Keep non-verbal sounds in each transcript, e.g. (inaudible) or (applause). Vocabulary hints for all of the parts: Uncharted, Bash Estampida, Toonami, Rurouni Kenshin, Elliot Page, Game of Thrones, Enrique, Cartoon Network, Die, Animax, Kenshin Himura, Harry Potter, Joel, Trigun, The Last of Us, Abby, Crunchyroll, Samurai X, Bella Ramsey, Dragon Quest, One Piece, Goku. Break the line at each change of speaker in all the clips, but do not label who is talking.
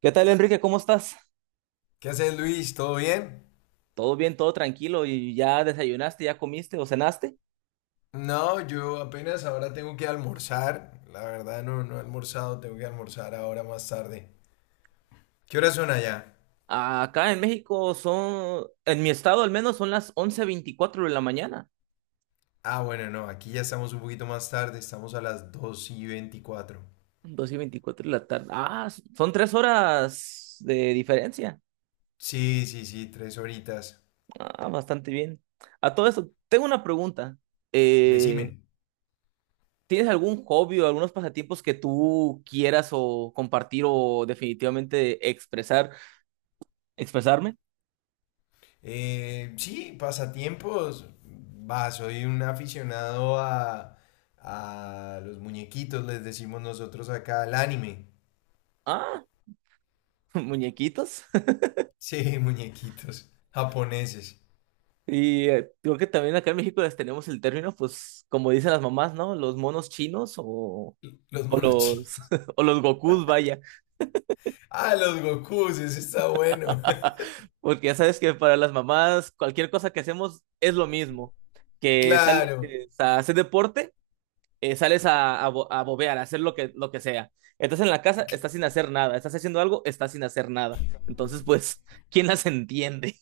¿Qué tal, Enrique? ¿Cómo estás?
¿Qué haces, Luis? ¿Todo bien?
¿Todo bien, todo tranquilo? ¿Y ya desayunaste, ya comiste o cenaste?
No, yo apenas ahora tengo que almorzar. La verdad no, no he almorzado, tengo que almorzar ahora más tarde. ¿Qué horas son allá?
Acá en México son, en mi estado al menos, son las 11:24 de la mañana.
Ah, bueno, no, aquí ya estamos un poquito más tarde, estamos a las 2:24.
12:24 de la tarde. Ah, son 3 horas de diferencia.
Sí, sí, sí, tres horitas.
Ah, bastante bien. A todo esto, tengo una pregunta.
Decime.
Eh, ¿tienes algún hobby o algunos pasatiempos que tú quieras o compartir o definitivamente expresarme?
Sí, pasatiempos. Va, soy un aficionado a los muñequitos, les decimos nosotros acá, al anime.
Ah, (laughs) muñequitos.
Sí, (laughs) muñequitos japoneses,
Y creo que también acá en México las tenemos el término, pues, como dicen las mamás, ¿no? Los monos chinos
los
o
monos
los
chinos.
(laughs) o los Gokus, vaya.
Ah, los Gokus, eso está bueno.
(laughs)
(laughs)
Porque ya sabes que para las mamás cualquier cosa que hacemos es lo mismo. Que sales
Claro.
a hacer deporte, sales a bobear, a hacer lo que sea. Estás en la casa, estás sin hacer nada. Estás haciendo algo, estás sin hacer nada. Entonces, pues, (laughs) ¿quién las entiende?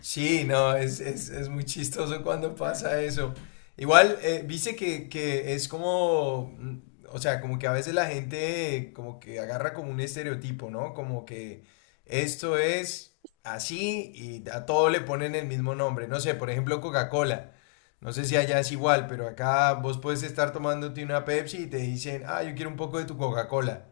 Sí, no, es muy chistoso cuando pasa eso. Igual, viste que es como, o sea, como que a veces la gente como que agarra como un estereotipo, ¿no? Como que esto es así y a todo le ponen el mismo nombre. No sé, por ejemplo, Coca-Cola. No sé si allá es igual, pero acá vos puedes estar tomándote una Pepsi y te dicen, ah, yo quiero un poco de tu Coca-Cola.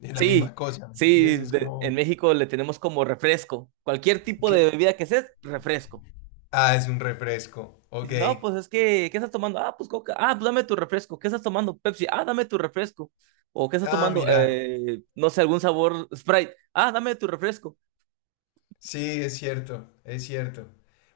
Es la
Sí,
misma cosa, ¿me
sí,
entendés?
en México le tenemos como refresco. Cualquier tipo de
Cla-
bebida que seas, refresco.
Ah, es un refresco. Ok.
Dice, no, pues es que, ¿qué estás tomando? Ah, pues Coca. Ah, pues dame tu refresco. ¿Qué estás tomando? Pepsi. Ah, dame tu refresco. O ¿qué estás
Ah,
tomando?
mira.
No sé, algún sabor Sprite. Ah, dame tu refresco.
Sí, es cierto, es cierto.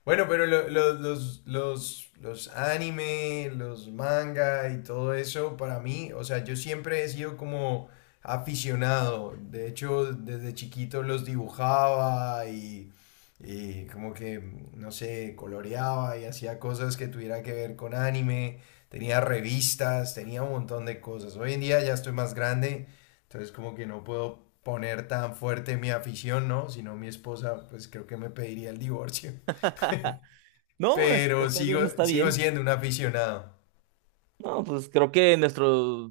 Bueno, pero los anime, los manga y todo eso, para mí, o sea, yo siempre he sido como aficionado. De hecho, desde chiquito los dibujaba y como que, no sé, coloreaba y hacía cosas que tuvieran que ver con anime. Tenía revistas, tenía un montón de cosas. Hoy en día ya estoy más grande. Entonces como que no puedo poner tan fuerte mi afición, ¿no? Si no mi esposa, pues creo que me pediría el divorcio.
(laughs) No,
Pero
está
sigo,
bien, está
sigo
bien.
siendo un aficionado.
No, pues creo que nuestro.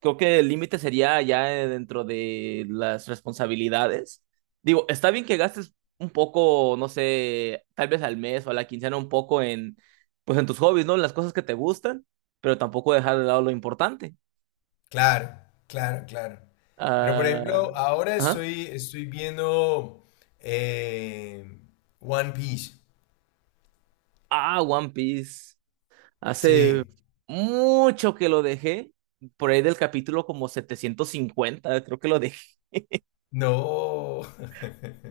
Creo que el límite sería ya dentro de las responsabilidades. Digo, está bien que gastes un poco, no sé, tal vez al mes o a la quincena un poco en, pues en tus hobbies, ¿no? En las cosas que te gustan, pero tampoco dejar de lado lo importante.
Claro, claro, claro. Pero por
Ah,
ejemplo, ahora
ajá.
estoy viendo eh, One Piece.
Ah, One Piece.
Sí.
Hace mucho que lo dejé, por ahí del capítulo como 750, creo que lo dejé.
No. (laughs)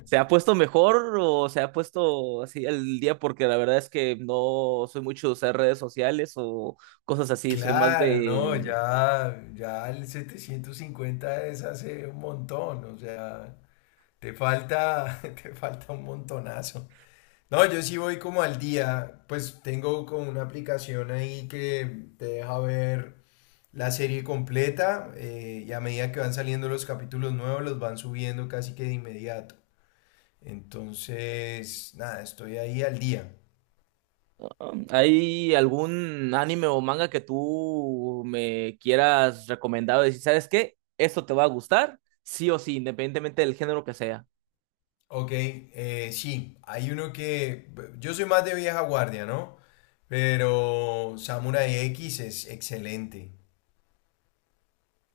¿Se ha puesto mejor o se ha puesto así al día? Porque la verdad es que no soy mucho de usar redes sociales o cosas así. Soy más
Claro, no,
de.
ya el 750 es hace un montón, o sea, te falta, (laughs) te falta un montonazo. No, yo sí voy como al día, pues tengo como una aplicación ahí que te deja ver la serie completa y a medida que van saliendo los capítulos nuevos los van subiendo casi que de inmediato. Entonces, nada, estoy ahí al día.
¿Hay algún anime o manga que tú me quieras recomendar? O decir, ¿sabes qué? Esto te va a gustar, sí o sí, independientemente del género que sea.
Ok, sí, hay uno que yo soy más de vieja guardia, ¿no? Pero Samurai X es excelente.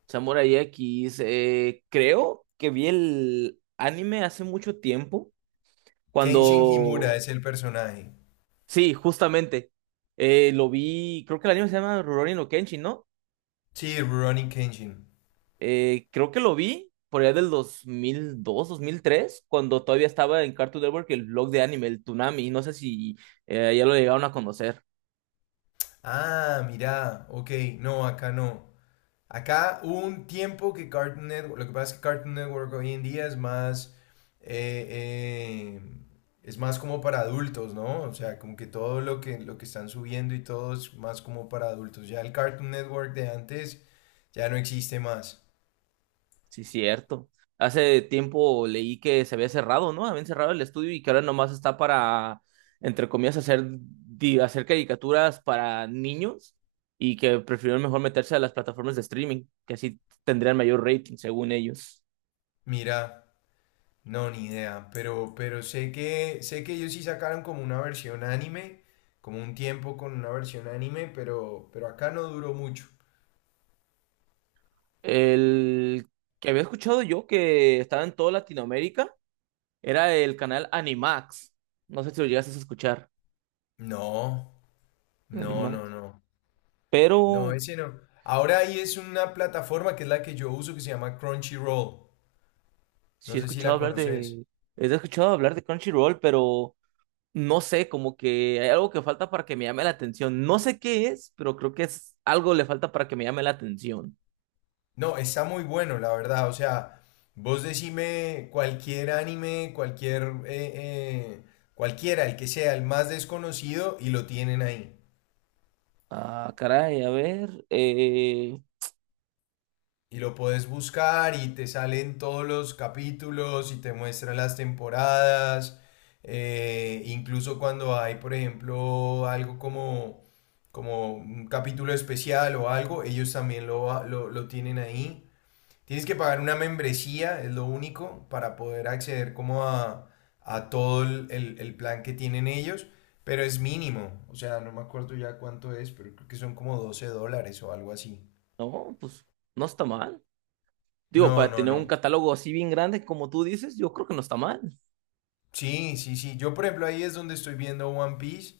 Samurai X, creo que vi el anime hace mucho tiempo,
Kenshin Himura
cuando.
es el personaje.
Sí, justamente. Lo vi, creo que el anime se llama Rurouni no Kenshin, ¿no?
Sí, Rurouni Kenshin.
Creo que lo vi por allá del 2002, dos mil tres, cuando todavía estaba en Cartoon Network el blog de anime, el Toonami. No sé si ya lo llegaron a conocer.
Ah, mirá, ok, no, acá no. Acá hubo un tiempo que Cartoon Network, lo que pasa es que Cartoon Network hoy en día eh, eh, es más como para adultos, ¿no? O sea, como que todo lo que están subiendo y todo es más como para adultos. Ya el Cartoon Network de antes ya no existe más.
Sí, cierto. Hace tiempo leí que se había cerrado, ¿no? Habían cerrado el estudio y que ahora nomás está para, entre comillas, hacer, hacer caricaturas para niños y que prefirieron mejor meterse a las plataformas de streaming, que así tendrían mayor rating, según ellos.
Mira, no, ni idea, pero sé que ellos sí sacaron como una versión anime, como un tiempo con una versión anime, pero acá no duró mucho.
El que había escuchado yo que estaba en toda Latinoamérica era el canal Animax. No sé si lo llegaste a escuchar,
No. No,
Animax.
no, no. No,
Pero
ese no. Ahora ahí es una plataforma que es la que yo uso que se llama Crunchyroll.
sí
No
he
sé si
escuchado
la
hablar
conoces.
de. He escuchado hablar de Crunchyroll, pero no sé, como que hay algo que falta para que me llame la atención. No sé qué es, pero creo que es algo le falta para que me llame la atención.
No, está muy bueno, la verdad. O sea, vos decime cualquier anime, cualquier, eh, cualquiera, el que sea, el más desconocido, y lo tienen ahí.
Ah, caray, a ver.
Y lo puedes buscar y te salen todos los capítulos y te muestran las temporadas. Incluso cuando hay, por ejemplo, algo como, como un capítulo especial o algo, ellos también lo tienen ahí. Tienes que pagar una membresía, es lo único, para poder acceder como a todo el plan que tienen ellos, pero es mínimo. O sea, no me acuerdo ya cuánto es, pero creo que son como $12 o algo así.
No, pues no está mal. Digo,
No,
para
no,
tener un
no.
catálogo así bien grande como tú dices, yo creo que no está mal.
Sí, sí, sí. Yo, por ejemplo, ahí es donde estoy viendo One Piece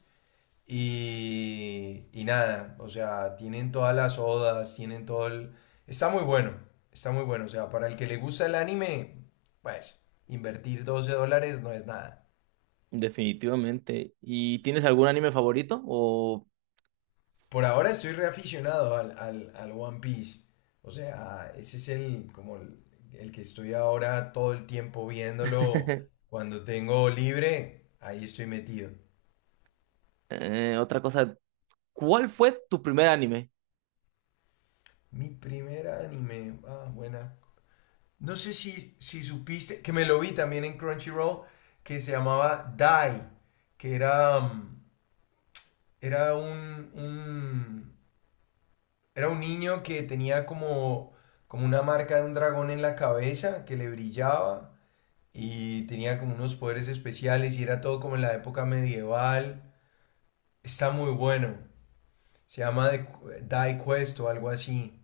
y nada, o sea, tienen todas las odas, tienen todo el... Está muy bueno, está muy bueno. O sea, para el que le gusta el anime, pues, invertir $12 no es nada.
Definitivamente. ¿Y tienes algún anime favorito? O
Por ahora estoy reaficionado al One Piece. O sea, ese es el, como el que estoy ahora todo el tiempo viéndolo.
(laughs)
Cuando tengo libre, ahí estoy metido.
otra cosa, ¿cuál fue tu primer anime?
Mi primer anime. Ah, buena. No sé si supiste, que me lo vi también en Crunchyroll, que se llamaba Die, que era, mm, era un- era un niño que tenía como, como una marca de un dragón en la cabeza que le brillaba y tenía como unos poderes especiales y era todo como en la época medieval. Está muy bueno. Se llama Die Quest o algo así.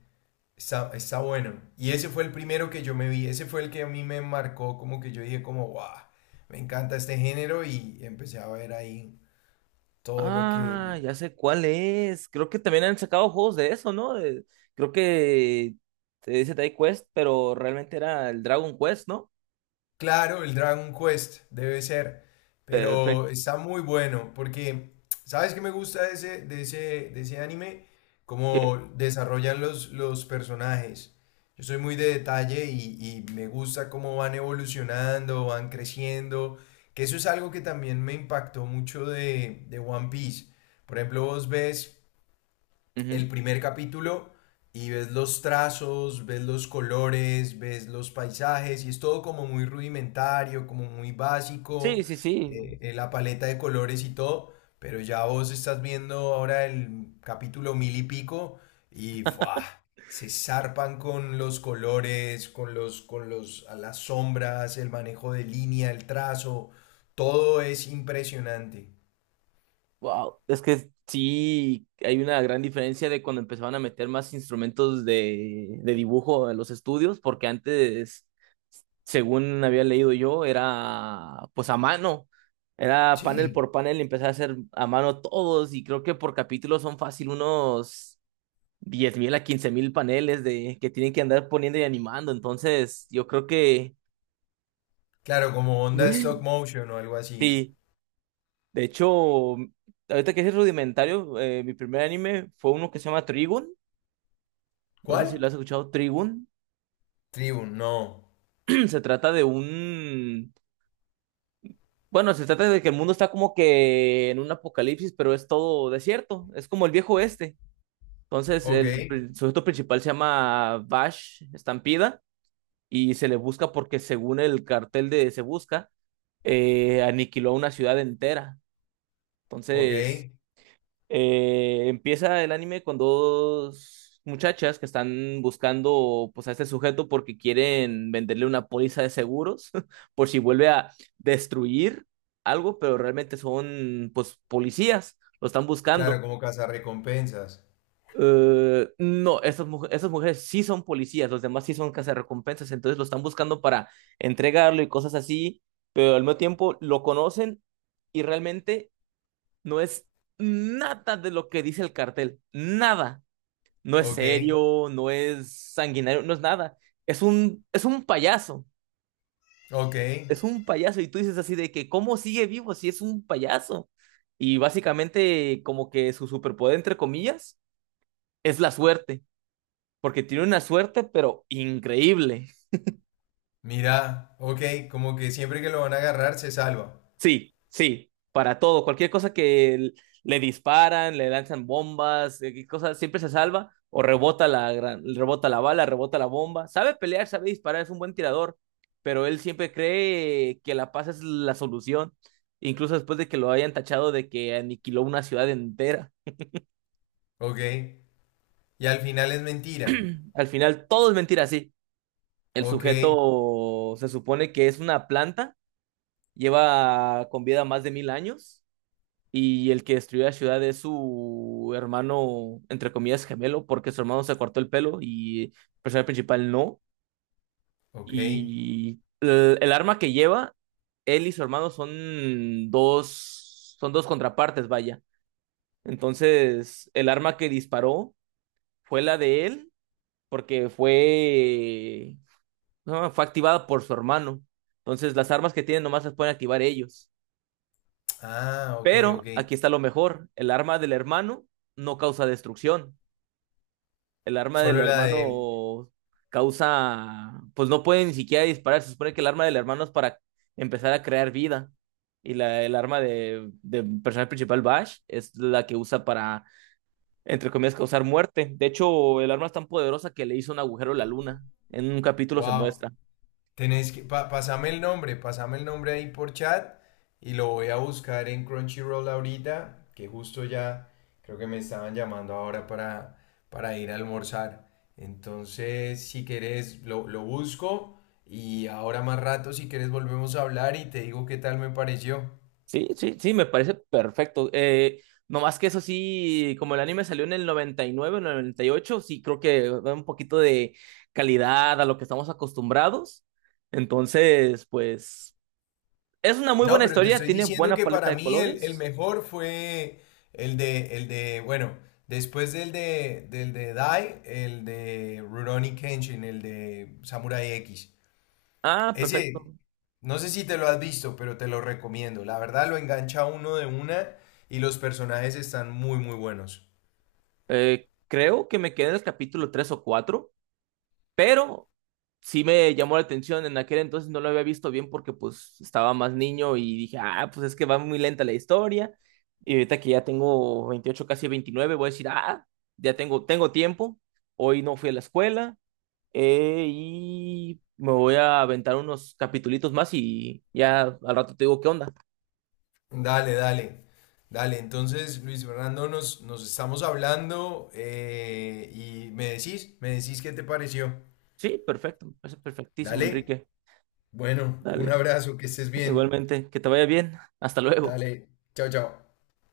Está, está bueno. Y ese fue el primero que yo me vi, ese fue el que a mí me marcó, como que yo dije como, wow, me encanta este género y empecé a ver ahí todo lo
Ah,
que,
ya sé cuál es. Creo que también han sacado juegos de eso, ¿no? Creo que te dice Tai Quest, pero realmente era el Dragon Quest, ¿no?
Claro, el Dragon Quest debe ser,
Perfecto.
pero está muy bueno porque, ¿sabes qué me gusta de ese anime?
Que-
Cómo desarrollan los personajes. Yo soy muy de detalle y me gusta cómo van evolucionando, van creciendo, que eso es algo que también me impactó mucho de One Piece. Por ejemplo, vos ves
ujú.
el primer capítulo y ves los trazos, ves los colores, ves los paisajes y es todo como muy rudimentario, como muy básico,
Sí, sí, sí.
la paleta de colores y todo, pero ya vos estás viendo ahora el capítulo mil y pico y ¡fua! Se zarpan con los colores, a las sombras, el manejo de línea, el trazo, todo es impresionante.
Wow. Es que sí, hay una gran diferencia de cuando empezaban a meter más instrumentos de dibujo en los estudios, porque antes, según había leído yo, era pues a mano. Era panel
Sí,
por panel y empecé a hacer a mano todos y creo que por capítulo son fácil unos 10,000 a 15,000 paneles de que tienen que andar poniendo y animando. Entonces, yo creo que
claro, como onda stop
(laughs)
motion o algo así.
sí. De hecho, ahorita que es rudimentario, mi primer anime fue uno que se llama Trigun. No sé si
¿Cuál?
lo has escuchado, Trigun.
Tribu, no.
(clears throat) Se trata de un. Bueno, se trata de que el mundo está como que en un apocalipsis, pero es todo desierto. Es como el viejo oeste. Entonces,
Ok,
sujeto principal se llama Bash Estampida y se le busca porque, según el cartel de Se Busca, aniquiló una ciudad entera.
ok.
Entonces, empieza el anime con dos muchachas que están buscando pues a este sujeto porque quieren venderle una póliza de seguros (laughs) por si vuelve a destruir algo, pero realmente son pues policías, lo están buscando.
Claro, como recompensas.
No, estas, estas mujeres sí son policías, los demás sí son cazarrecompensas, entonces lo están buscando para entregarlo y cosas así, pero al mismo tiempo lo conocen y realmente no es nada de lo que dice el cartel, nada. No es
Ok,
serio, no es sanguinario, no es nada. Es un payaso,
ok.
es un payaso. Y tú dices así de que, ¿cómo sigue vivo si es un payaso? Y básicamente como que su superpoder, entre comillas, es la suerte, porque tiene una suerte, pero increíble.
Mira, ok, como que siempre que lo van a agarrar se salva.
Sí, sí, para todo, cualquier cosa que le disparan, le lanzan bombas, cosas, siempre se salva o rebota rebota la bala, rebota la bomba. Sabe pelear, sabe disparar, es un buen tirador, pero él siempre cree que la paz es la solución, incluso después de que lo hayan tachado de que aniquiló una ciudad entera.
Ok. Y al final es mentira.
Al final todo es mentira, sí. El
Ok,
sujeto se supone que es una planta, lleva con vida más de 1,000 años. Y el que destruyó la ciudad es su hermano, entre comillas, gemelo, porque su hermano se cortó el pelo y el personaje principal no.
ok.
Y el arma que lleva, él y su hermano son dos, contrapartes, vaya. Entonces, el arma que disparó fue la de él, porque fue, no, fue activada por su hermano. Entonces, las armas que tienen nomás las pueden activar ellos.
Ah, ok, ok.
Pero aquí está lo mejor, el arma del hermano no causa destrucción. El arma del
Solo la de él.
hermano causa, pues no puede ni siquiera disparar. Se supone que el arma del hermano es para empezar a crear vida. Y el arma de personaje principal, Bash, es la que usa para, entre comillas, causar muerte. De hecho, el arma es tan poderosa que le hizo un agujero a la luna. En un capítulo se
Wow.
muestra.
Tenés que, pasame el nombre ahí por chat y lo voy a buscar en Crunchyroll ahorita, que justo ya creo que me estaban llamando ahora para ir a almorzar. Entonces, si querés, lo busco y ahora más rato, si querés, volvemos a hablar y te digo qué tal me pareció.
Sí, sí, sí, me parece perfecto. No más que eso sí, como el anime salió en el 99, en el 98, sí creo que da un poquito de calidad a lo que estamos acostumbrados. Entonces, pues, es una muy
No,
buena
pero te
historia,
estoy
tiene
diciendo
buena
que
paleta
para
de
mí el
colores.
mejor fue el de, bueno, después del de Dai, el de Rurouni Kenshin, el de Samurai X.
Ah,
Ese,
perfecto.
no sé si te lo has visto, pero te lo recomiendo. La verdad lo engancha a uno de una y los personajes están muy, muy buenos.
Creo que me quedé en el capítulo 3 o 4. Pero sí me llamó la atención, en aquel entonces no lo había visto bien porque pues estaba más niño y dije, ah, pues es que va muy lenta la historia. Y ahorita que ya tengo 28, casi 29, voy a decir, ah, ya tengo, tiempo, hoy no fui a la escuela y me voy a aventar unos capitulitos más y ya al rato te digo qué onda.
Dale, dale. Dale, entonces Luis Fernando, nos estamos hablando y me decís qué te pareció.
Sí, perfecto, me parece perfectísimo,
Dale.
Enrique.
Bueno, un
Dale,
abrazo, que estés
(laughs)
bien.
igualmente, que te vaya bien, hasta luego.
Dale, chao, chao.